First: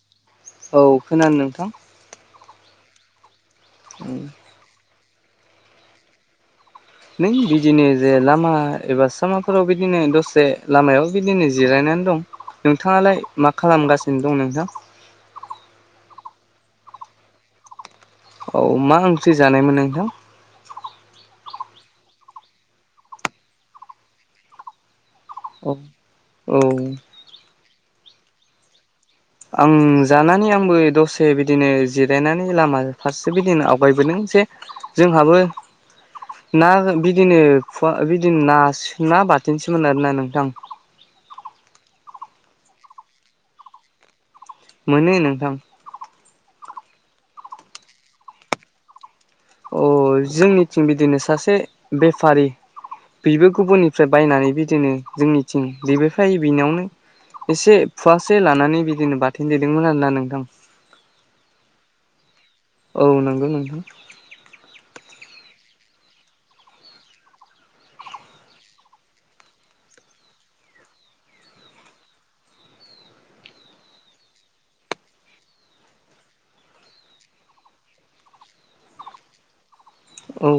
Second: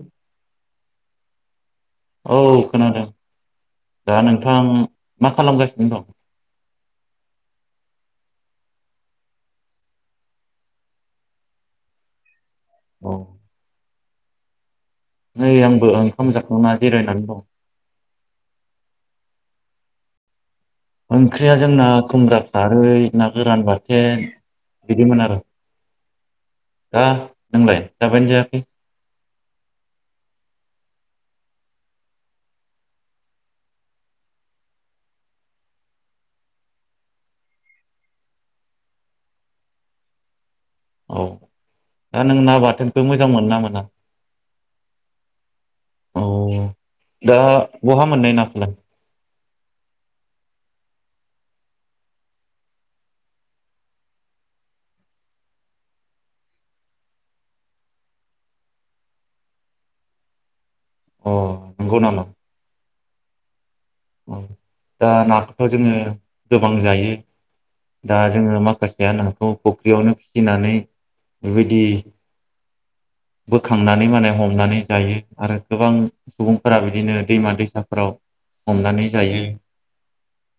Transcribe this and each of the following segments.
औ औ खोनादों नोंथां औ खोनादों दा नोंथां मा खालामगासिनो दं नों बिदिनो जे लामा एबा सामाफोराव बिदिनो दसे लामायाव बिदिनो जिरायनानै दं औ नोंथाङालाय मा खालामगासिनो दं नोंथां नै आंबो ओंखाम जाखांना जिरायनानै दं औ मा ओंख्रि जानायमोन नोंथां ओंख्रिया जोंना खुमब्रा खारै ना गोरान बाथोन बिदिमोन आरो औ औ दा नोंलाय जाबायानो जायाखै आं जानानै आंबो दसे बिदिनो जिरायनानै लामा फारसे बिदिनो आवगायबोदों जे जोंहाबो ना बिदिनो फवा बिदिनो न ना बाथोनसोमोन आरोना नोंथां औ दा नों ना बाथोनबो मोजां मोनो ना मोना मोनो नोंथां औ दा बहा मोननाय न खालाय अ जोंनिथिं बिदिनो सासे बेफारि बेबो गुबुननिफ्राय बायनानै बिदिनो जोंनिथिं बेबो फाय बिनयावनो एसे फुवासे लानानै बिदिनो बाथोन देदोंमोन आरोना नोंथां अ नंगौ ननाया औ नंगौ नंगौ दा नाखौथ' जोङो गोबां जायो दा जोङो माखासेया नाखौ फुख्रियावनो फिसिनानै बेबायदि बोखांनानै माने हमनानै जायो आरो गोबां सुबुंफोरा बिदिनो दैमा दैसाफोराव हमनानै जायो औ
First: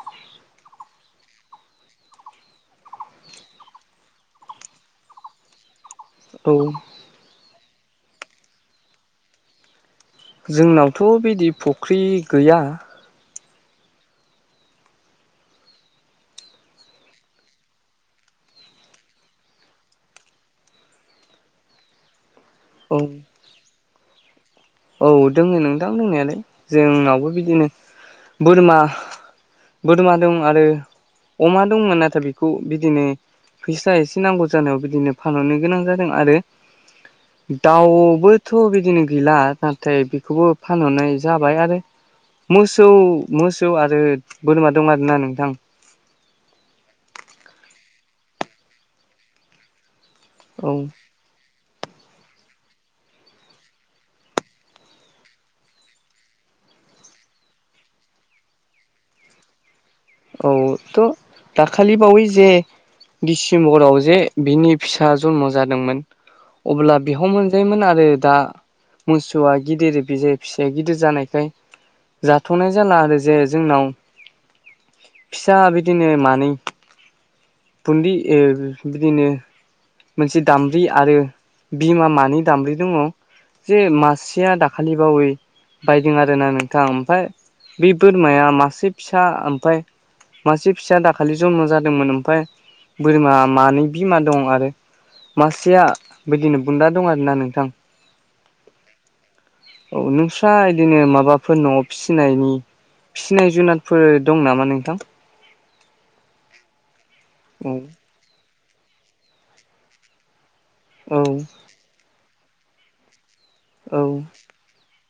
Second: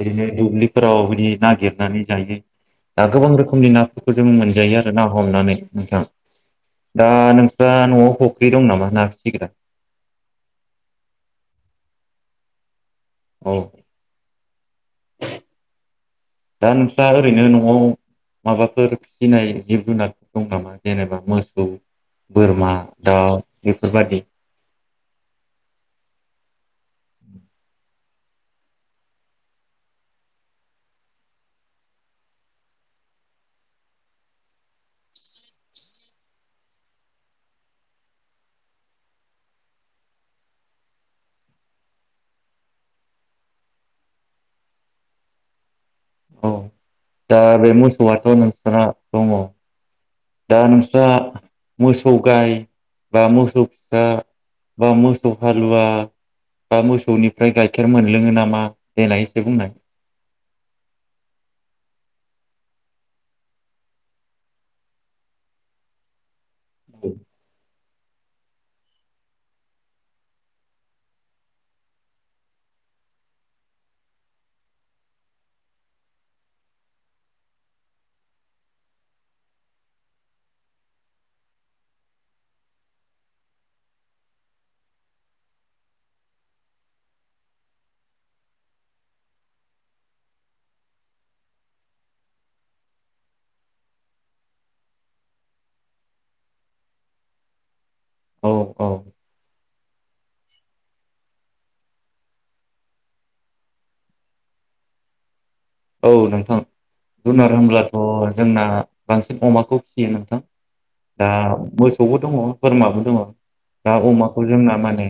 बिदिनो दुब्लिफोराव बिदि नागिरनानै जायो। दा गोबां रोखोमनि नाफोरखौ जों मोनजायो आरो ना हमनानै नोंथां। औ दा नोंस्रा न'आव फुख्रि दं नामा [unintelligible] जोंनावथ' बिदि फुख्रि गैया। औ [inaudible] दा नोंस्रा ओरैनो न'आव माबाफोर फिनाय जिब जुनारफोर दं नामा जेनेबा मोसौ बोरमा औ दा बेफोरबायदि औ दोङ नोंदां दंनायालाय जोंनावबो बिदिनो बोरमा बदमा दं आरो अमा दंमोन नाथाय बेखौ बिदिनो फैसा एसे नांगौ जानायाव बिदिनो फानहरनो गोनां जादों आरो दाउबोथ' बिदिनो गैला। नाथाय बेखौबो फानहरनाय जाबाय आरो मोसौ मोसौ आरो बोरोमा दं आरोना नोंथां। औ दा बे मोसौआथ' नोंसना दङ दा औ नोंस्रा मोसौ गाइ बा मोसौ फिसा बा मोसौ हालुवा बा मोसौनिफ्राय गाइखेर मोनलोङो नामा देनाय ऐसो बुंनाय? औ थ' दाखालि बावै जे दिडिसेम्बराव जे बिनि फिसा जन्म जादोंमोन ‌ अब्ला बेयाव मोनजायोमोन आरो दा मोसौआ गिदिर बे जायो फिसाया गिदिर जानायखाय जाथ'नाय जाला आरो जे जोंनाव फिसा बिदिनो मानै बुदि बिदिनो मोनसे दामब्रि आरो बिमा मानै दामब्रि दङ। जे मासेया दाखालि बावै बायदों आरोना नोंथां ओमफफ्राय बे बोरमाया मासे फिसा ओमफफ्राय मासे फिसा दाखालि जन्म जादोंमोन ओमफफ्राय बोरमा मानै बिमा दं आरो। मासेया बिदिनो बुन्दा दं आरोना नोंथां। औ औ औ नोंस्रा बिदिनो माबाफोर न'आव फिसिनायनि फिनाय जुनादफोर दं नामा नोंथां? औ नोंथां जुनार औ होनब्लाथ' जोंना बांसिन अमाखौ फिसियो नोंथां। औ दा मोसौबो दङ बोरमाबो दङ दा औ अमाखौ जोंना माने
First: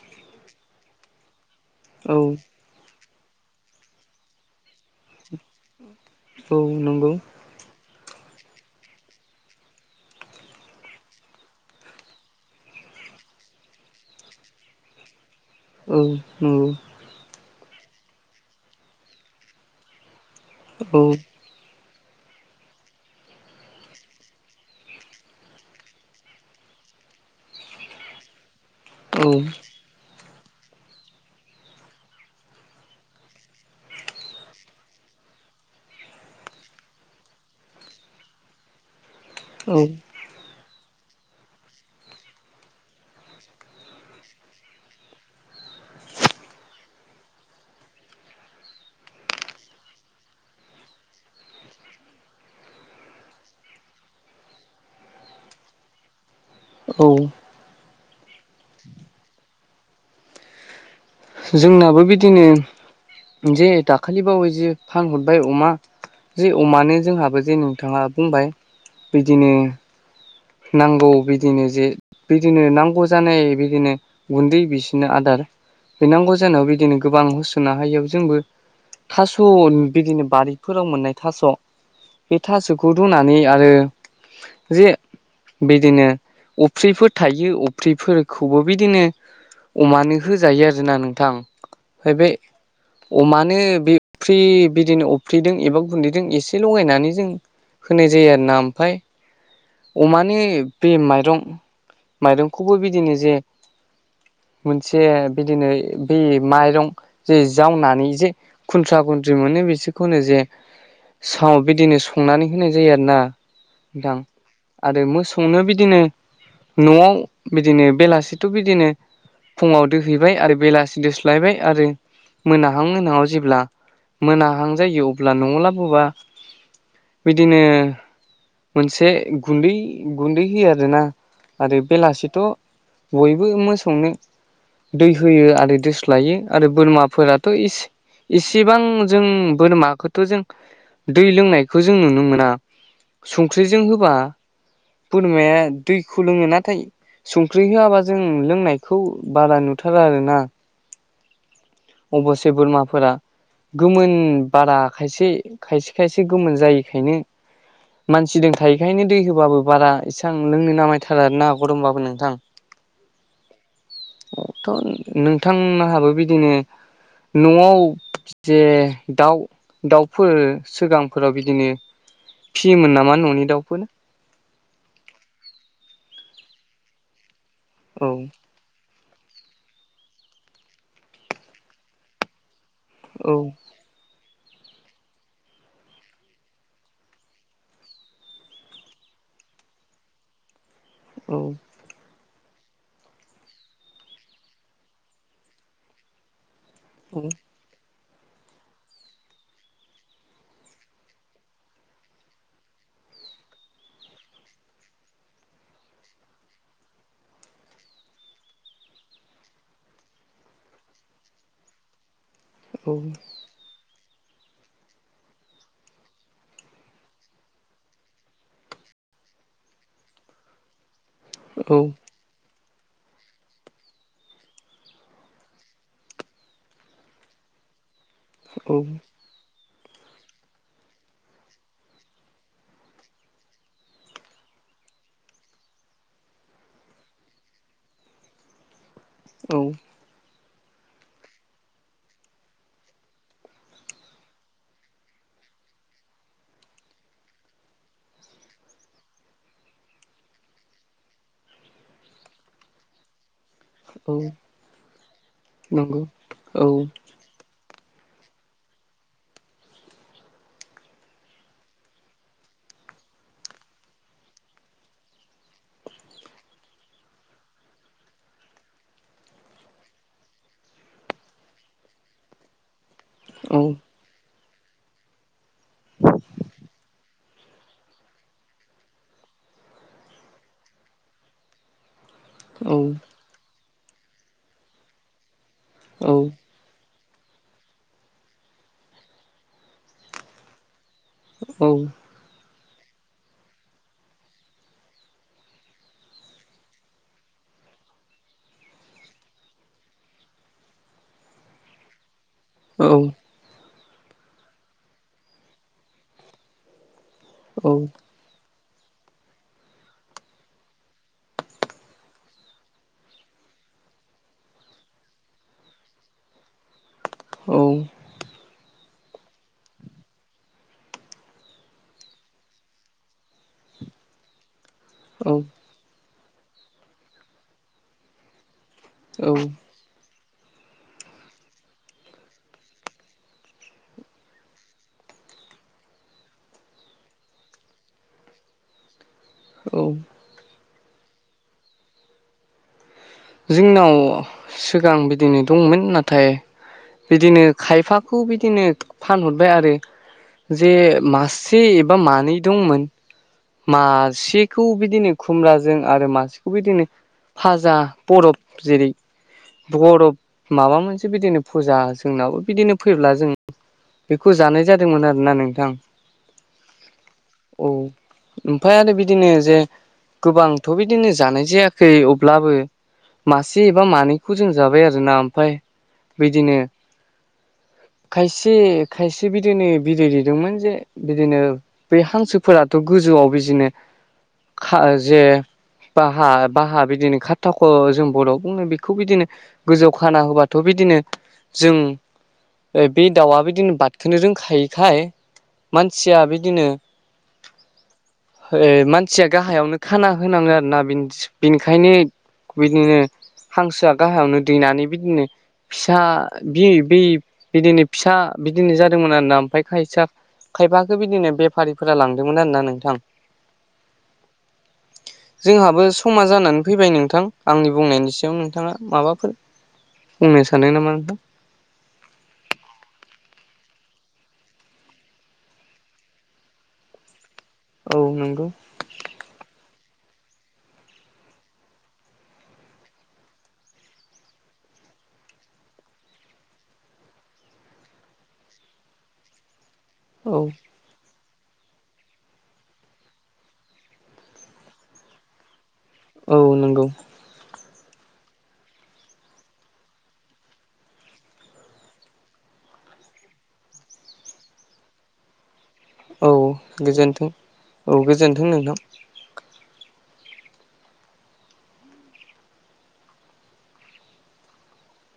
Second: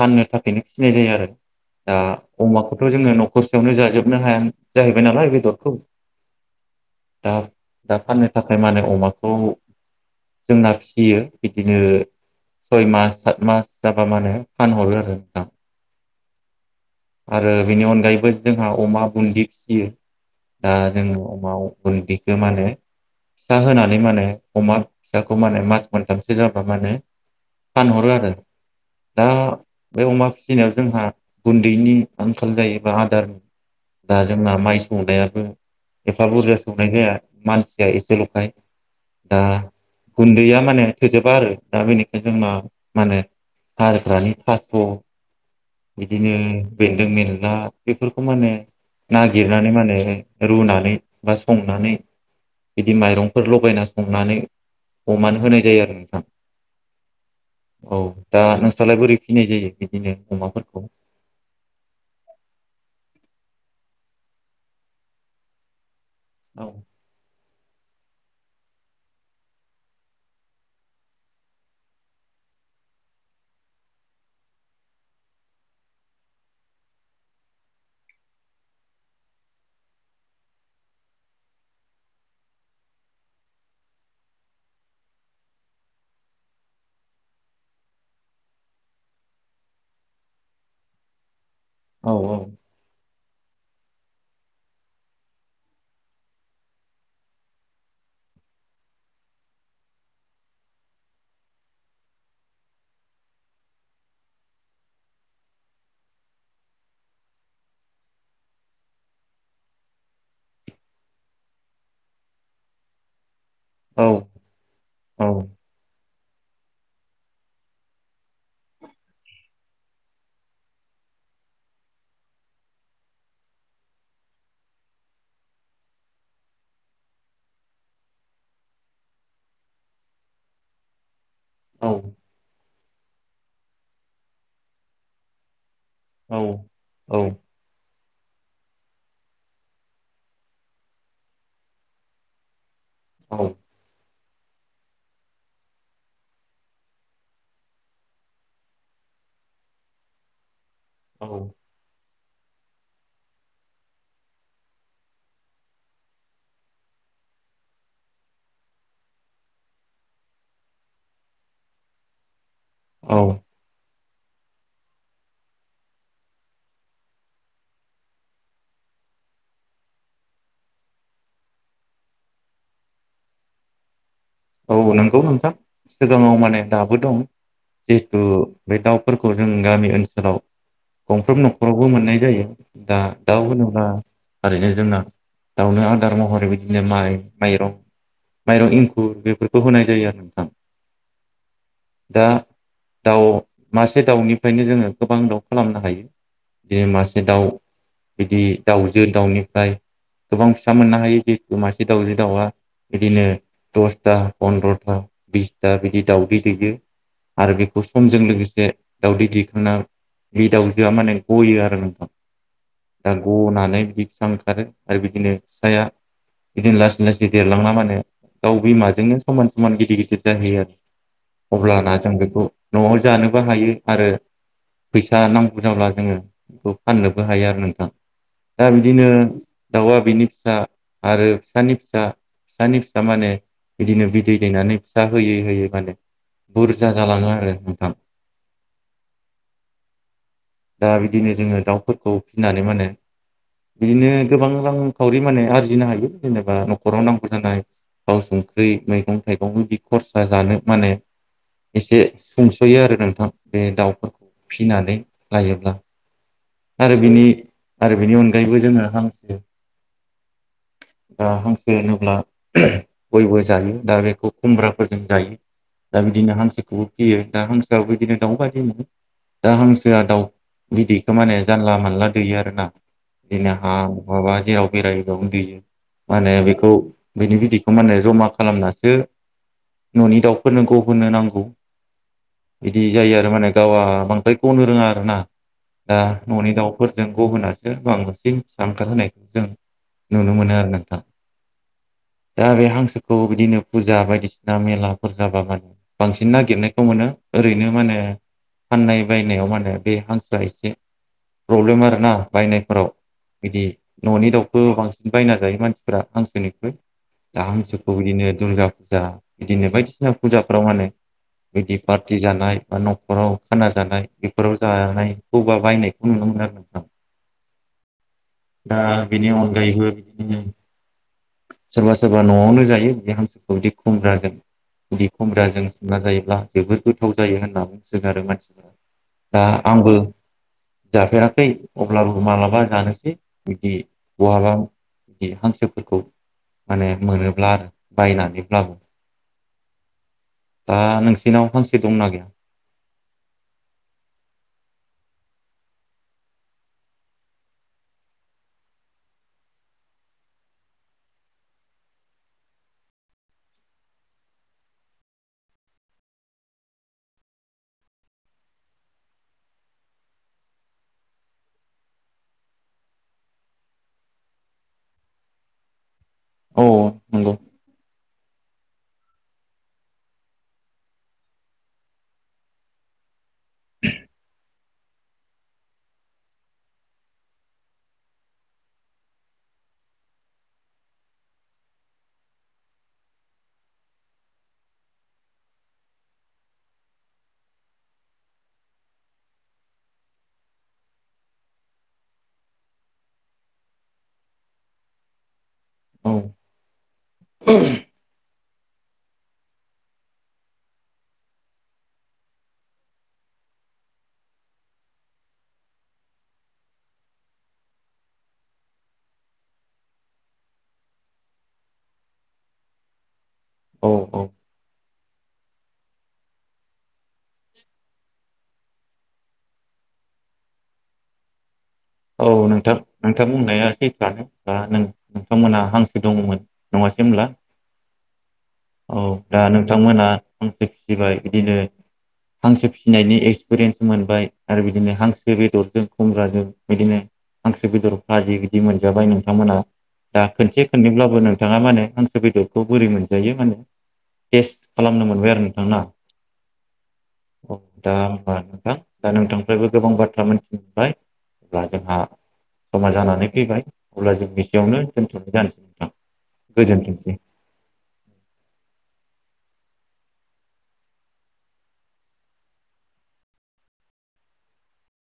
फाननो थाखायनो फिनाय जायो आरो दा औ अमाखौथ' जोङो नख खस्थ'आवनो जाजोबनो हाया जाहैबाय नालाय बेदरखौ औ नंगौ दा दा फाननो थाखाय माने अमाखौ' जोंना फिसियो बिदिनो सय मास सात मास जाबा माने फानहरो आरो नोंथा। औ औ आरो बेनि अनगायैबो जोंहा अमा बुन्दि फियो दा औ जोंङो अमायाव गुन्दिखौ माने फिसा होनानै माने अमा फिसाखौ माने मास मोनथामसो जाबा माने फानहरो आरो दा औ बे अमा फिसिनायाव जोंहा दैनि आंखाल जायोबा आदार दा जोंना माइ सौनायाबो एफा बुरजा सौनाय जाया मानसिया एसेल'खाय दा औ गुन्दैया माने थोजोबा आरो दा बेनिख जों मा माने हारफ्र्रानि थास्थ' बिदिनो बेन्दों बेला बेफोरखौ मानो नागिरनानै मानो रुनानै बा संनानै बिदि माइरंफोर लगायना संनानै अमानो होनाय जायो आरो नोंथां। औ औ दा नोंस्रालाय बोरै फिनाय जायो बिदिनो अमाफोरखौ? जोंनाबो बिदिनो। जे दाखालिबावै जो फानहरबाय अमा जे औ अमानो जोंहाबो जे नोंथाङा बुंबाय बिदिनो नांगौ बिदिनो जे बिदिनो नांगौ जानाय बिदिनो गुन्दै बिसोनो आदार होनांगौ जानायाव बिदिनो गोबां हुस'ना हायो जोंबो। थास' बिदिनो बारिफोराव मोननाय थास' बे थास'खौ रुनानै आरो जे बिदिनो अफ्रिफोर थायो अफ्रिफोरखौबो बिदिनो अमानो होजायो आरोना नोंथां। औ हैबाय अमानो बेफ्रि बिदिनो अफ्रिदों एबा गुन्दैदों एसे लगायनानै जों होनाय जायो आरो ना ओमफाय अमानि बे माइरं माइरंखौबो बिदिनो जे मोनसे बिदिनो बै माइरं जे जावनानै जे खुन्थ्रा खुन्थ्रि मोनो बिसोरखौनो जे साव बिदिनो संनानै होनाय जायो आरो ना। औ दां। आरो औ मोसौनो बिदिनो न'आव बिदिनो बेलासिथ' बिदिनो फुङाव दोहैबाय आरो बेलासि दोस्लायबाय आरो मोनाहां मोनहाङाव जेब्ला मोनाहां जायो अब्ला न'आव लाबोबा बिदिनो मोनसे गुन्दै गुन्दै होयो आरोना आरो औ बेलासिथ' बयबो मोसौनो दै होयो आरो दोस्लायो औ आरो बोरमाफोराथ' इस इसेबां जों बोरमाखोथ' जों दै लोंनायखो जों नुनो मोना। औ संख्रिजों होबा बोरमाया दैखौ लोङो नाथाय संख्रि होआबा जों लोंनायखौ बारा नुथारा आरो ना। औ अब'स्से बोरमाफोरा गोमोन बारा खायसे खायसे खायसे गोमोन जायैखायनो मानसिदों थायोखायनो दै होबाबो बारा इसां लोंनो नामायथारा आरना गरमबाबो नोंथां। [inaudible] औ अथ' नोंथां नाहाबो बिदिनो न'आव जे दाउ दाउफोर सोगांफोराव बिदिनो फियोमोन नामा न'नि दाउफोर? औ नोंगौ नोंथां। सिगाङाव माने दाबो दं औ जिहेथु बे दाउफोरखौ जों गामि ओनसोलाव गंफ्रोम न'खरावबो मोननाय जायो। दा औ दाउ होनोब्ला ओरैनो जोंना दाउनो आदार महरै बिदिनो माइ माइरं माइरं इं खुर बेफोरखौ होनाय जायो आरो नोंथां। औ दा दाउ मासे दाउनिफ्रायनो जोङो गोबां दाउ खालामनो हायो। दे औ मासे दाउ बिदि दाउजो दाउनिफ्राय गोबां फिसा मोननो हायो जिहेतु मासे दाउजो दाउआ बिदिनो दसथा पन्द्र'था बिसथा बिदि दाउदै दैयो। आरो बेखौ समजों लोगोसे दावदै दिखांना बे दाउजोआ माने गयो आरो नोंथां दा गनानै बिदि सा ओंखारो आरो बिदिनो फिसाया बिदिनो लासै लासै देरलांबा मानो दाउ बिमाजोंनो समान समान गिदिर गिदिर जाहैयो आरो औ अब्लाना जों बेखौ न'आव जानोबो हायो आरो फैसा नांगौ जाब्ला जोङो बेखौ फाननोबो हायो आरो नोंथां। दा बिदिनो दाउआ बिनि फिसा आरो फिसानि फिसा फिसानि फिसा दा माने बिदिनो बिदै दैनानै फिसा होयै होयै माने बुरजा जालाङो आरो नोंथां। औ दा बिदिनो जोङो दाउफोरखौ फिनानै मानो बिदिनो गोबां रांखावरि माने आरजिनो हायो जेनेबा न'खराव नांगौ जानाय थाव संख्रि मैगं थाइगंबो बिदि खरसा जानो माने एसे संस'यो आरो नोंथां। बे दाउफोरखौ औ फिसिनानै लायोब्ला नंगौ औ आरो बिनि आरो बेनि अनगायैबो जोङो हांसो दा हांसो होनोब्ला बयबो जायो दा बेखौ खुमब्राफोरजों जायो। दा बिदिनो हांसोखौबो फियो दा हांसोआवबो बिदिनो दाउ बायदि मोनो दा हांसोआ दाउ बिदैखो माने जानला मानला दैयो आरो ना। बिदिनो हा औ माबा जेराव बेरायो बेयावनो दैयो। मानो बेखौ बेनि बिदैखौ मानो जमा खालामनासो न'नि दाउफोरनो गहोनो नांगौ। औ इदि औ जायो आरो माने गावआ बांद्राय गनो रोङा आरो ना दा औ औ न'नि दाउ फोरजों गुबुनासो बांसिन फिसा ओंखार होनायखौ जों नुनो मोनो आरो नोंथां। औ दा बे हांसोखौ बिदिनो फुजा बायदिसिना मेलाफोर जाबा मान बांसिन नागिरनायखौ मोनो ओरैनो माने फाननाय बायनायाव मानो बे हांसोआ एसे प्रब्लेम आरोना बायनाय औ बिदि न'नि दाउखौ बांसिन बायना जायो मानसिफोरा हांसोनिख्रुय। दा औ हांसोखौ बिदिनो दुर्गा फुजा बिदिनो बायदिसिना फुजाफ्राव मानो बिदि पार्टि जानाय बा न'खराव खाना जानाय बेफोराव जानायखौबा बायनायखौ नुनो मोनो आरोना। औ दा बेनि अनगायैबो बिदिनो सोरबा सोरबा न'आवनो जायो बिदि हांसोखौ बिदि खुमब्राजों बिदि खुमब्राजों उना जायोब्ला जोबोद गोथाव जायो होनना बुंसो गारो मानसिफ्रा दा आंबो जाफेराखै अब्लाबो मालाबा जानोसै बिदि बहाबा बि हांसोफोरखौ मानो मोनोब्ला आरो बायनानैब्लाबो औ आ नोंसिनाव हांसो दंना गैया? जोंनाव सिगां बिदिनो दंमोन नाथाय बिदिनो खायफाखौ बिदिनो फानहरबाय आरो जे मासे एबा मानै दंमोन। मासेखौ बिदिनो खुमब्राजों आरो मासेखौ बिदिनो फाजा बरफ जेरै बरफ माबा मोनसे बिदिनो फुजा जोंनाबो बिदिनो फैब्ला जों बेखौ जानाय जादोंमोन आरोना नोंथां। अ नोंगौ। ओमफाय आरो बिदिनो जे गोबांथ' बिदिनो जानाय जायाखै अब्लाबो मासे एबा मानैखौ जों जाबाय आरोना ओमफाय बिदिनो खायसे खायसे बिदिनो बिदै दैदोंमोन जे बिदिनो बे हांसोफोराथ' गोजौआव बिजिनो खा जे बाहा बाहा बिदिनो खाथाखौ जों बर' बुङो बेखौ बिदिनो गोजौ खाना होबाथ' बिदिनो जों बे दाउआ बिदिनो बादखोनो रोंखायोखाय मानसिया बिदिनो ओ मानसिया गाहायावनो खाना होनाङो आरो ना बेनिखायनो बिदिनो हांसोआ गाहायावनो दैनानै बिदिनो फिसा बि बि बिदिनो फिसा बिदिनो जादोंमोन आरोना ओमफाय खायसा खायफाखौ बिदिनो बेफारिफोरा लांदोंमोन आरोना नोंथां। औ औ [inaudible] जोंहाबो समा जानानै फैबाय नोंथां आंनि बुंनायनि सायाव नोंथाङा माबाफोर बुंनो सानदों नामा नोंथां औ नोंथां नोंथां बुंनाया सैथोआनो दा नोंथांमोनहा हांसो दंमोन नङासै होनब्ला औ नंगौ औ दा नोंथांमोनहा हांसो फिसिबाय बिदिनो हांसो फिसिनायनि एक्सपिरियेन्स मोनबाय आरो बिदिनो हांसो बेदरजों खुमब्राजों बिदिनो हांसो बेदर फाजि बिदि मोनजाबाय नोंथांमोना दा औ खनसे साननोब्लाबो नोंथाङा माने हांसो बेदरखौ बोरै मोनजायो माने टेस्ट खालामनो मोनबाय आरो नोंथां ना औ नंगौ औ दा होमबा नोंथां दा नोंथांनिफ्रायबो गोबां बाथ्रा मिथिबाय अब्ला जोंहा समा जानानै फैबाय अब्ला जों बिसेयावनो दोनथ'नाय जानोसै नोंथां औ गोजोनथोंसै गोजोनथों औ गोजोनथों नोंथां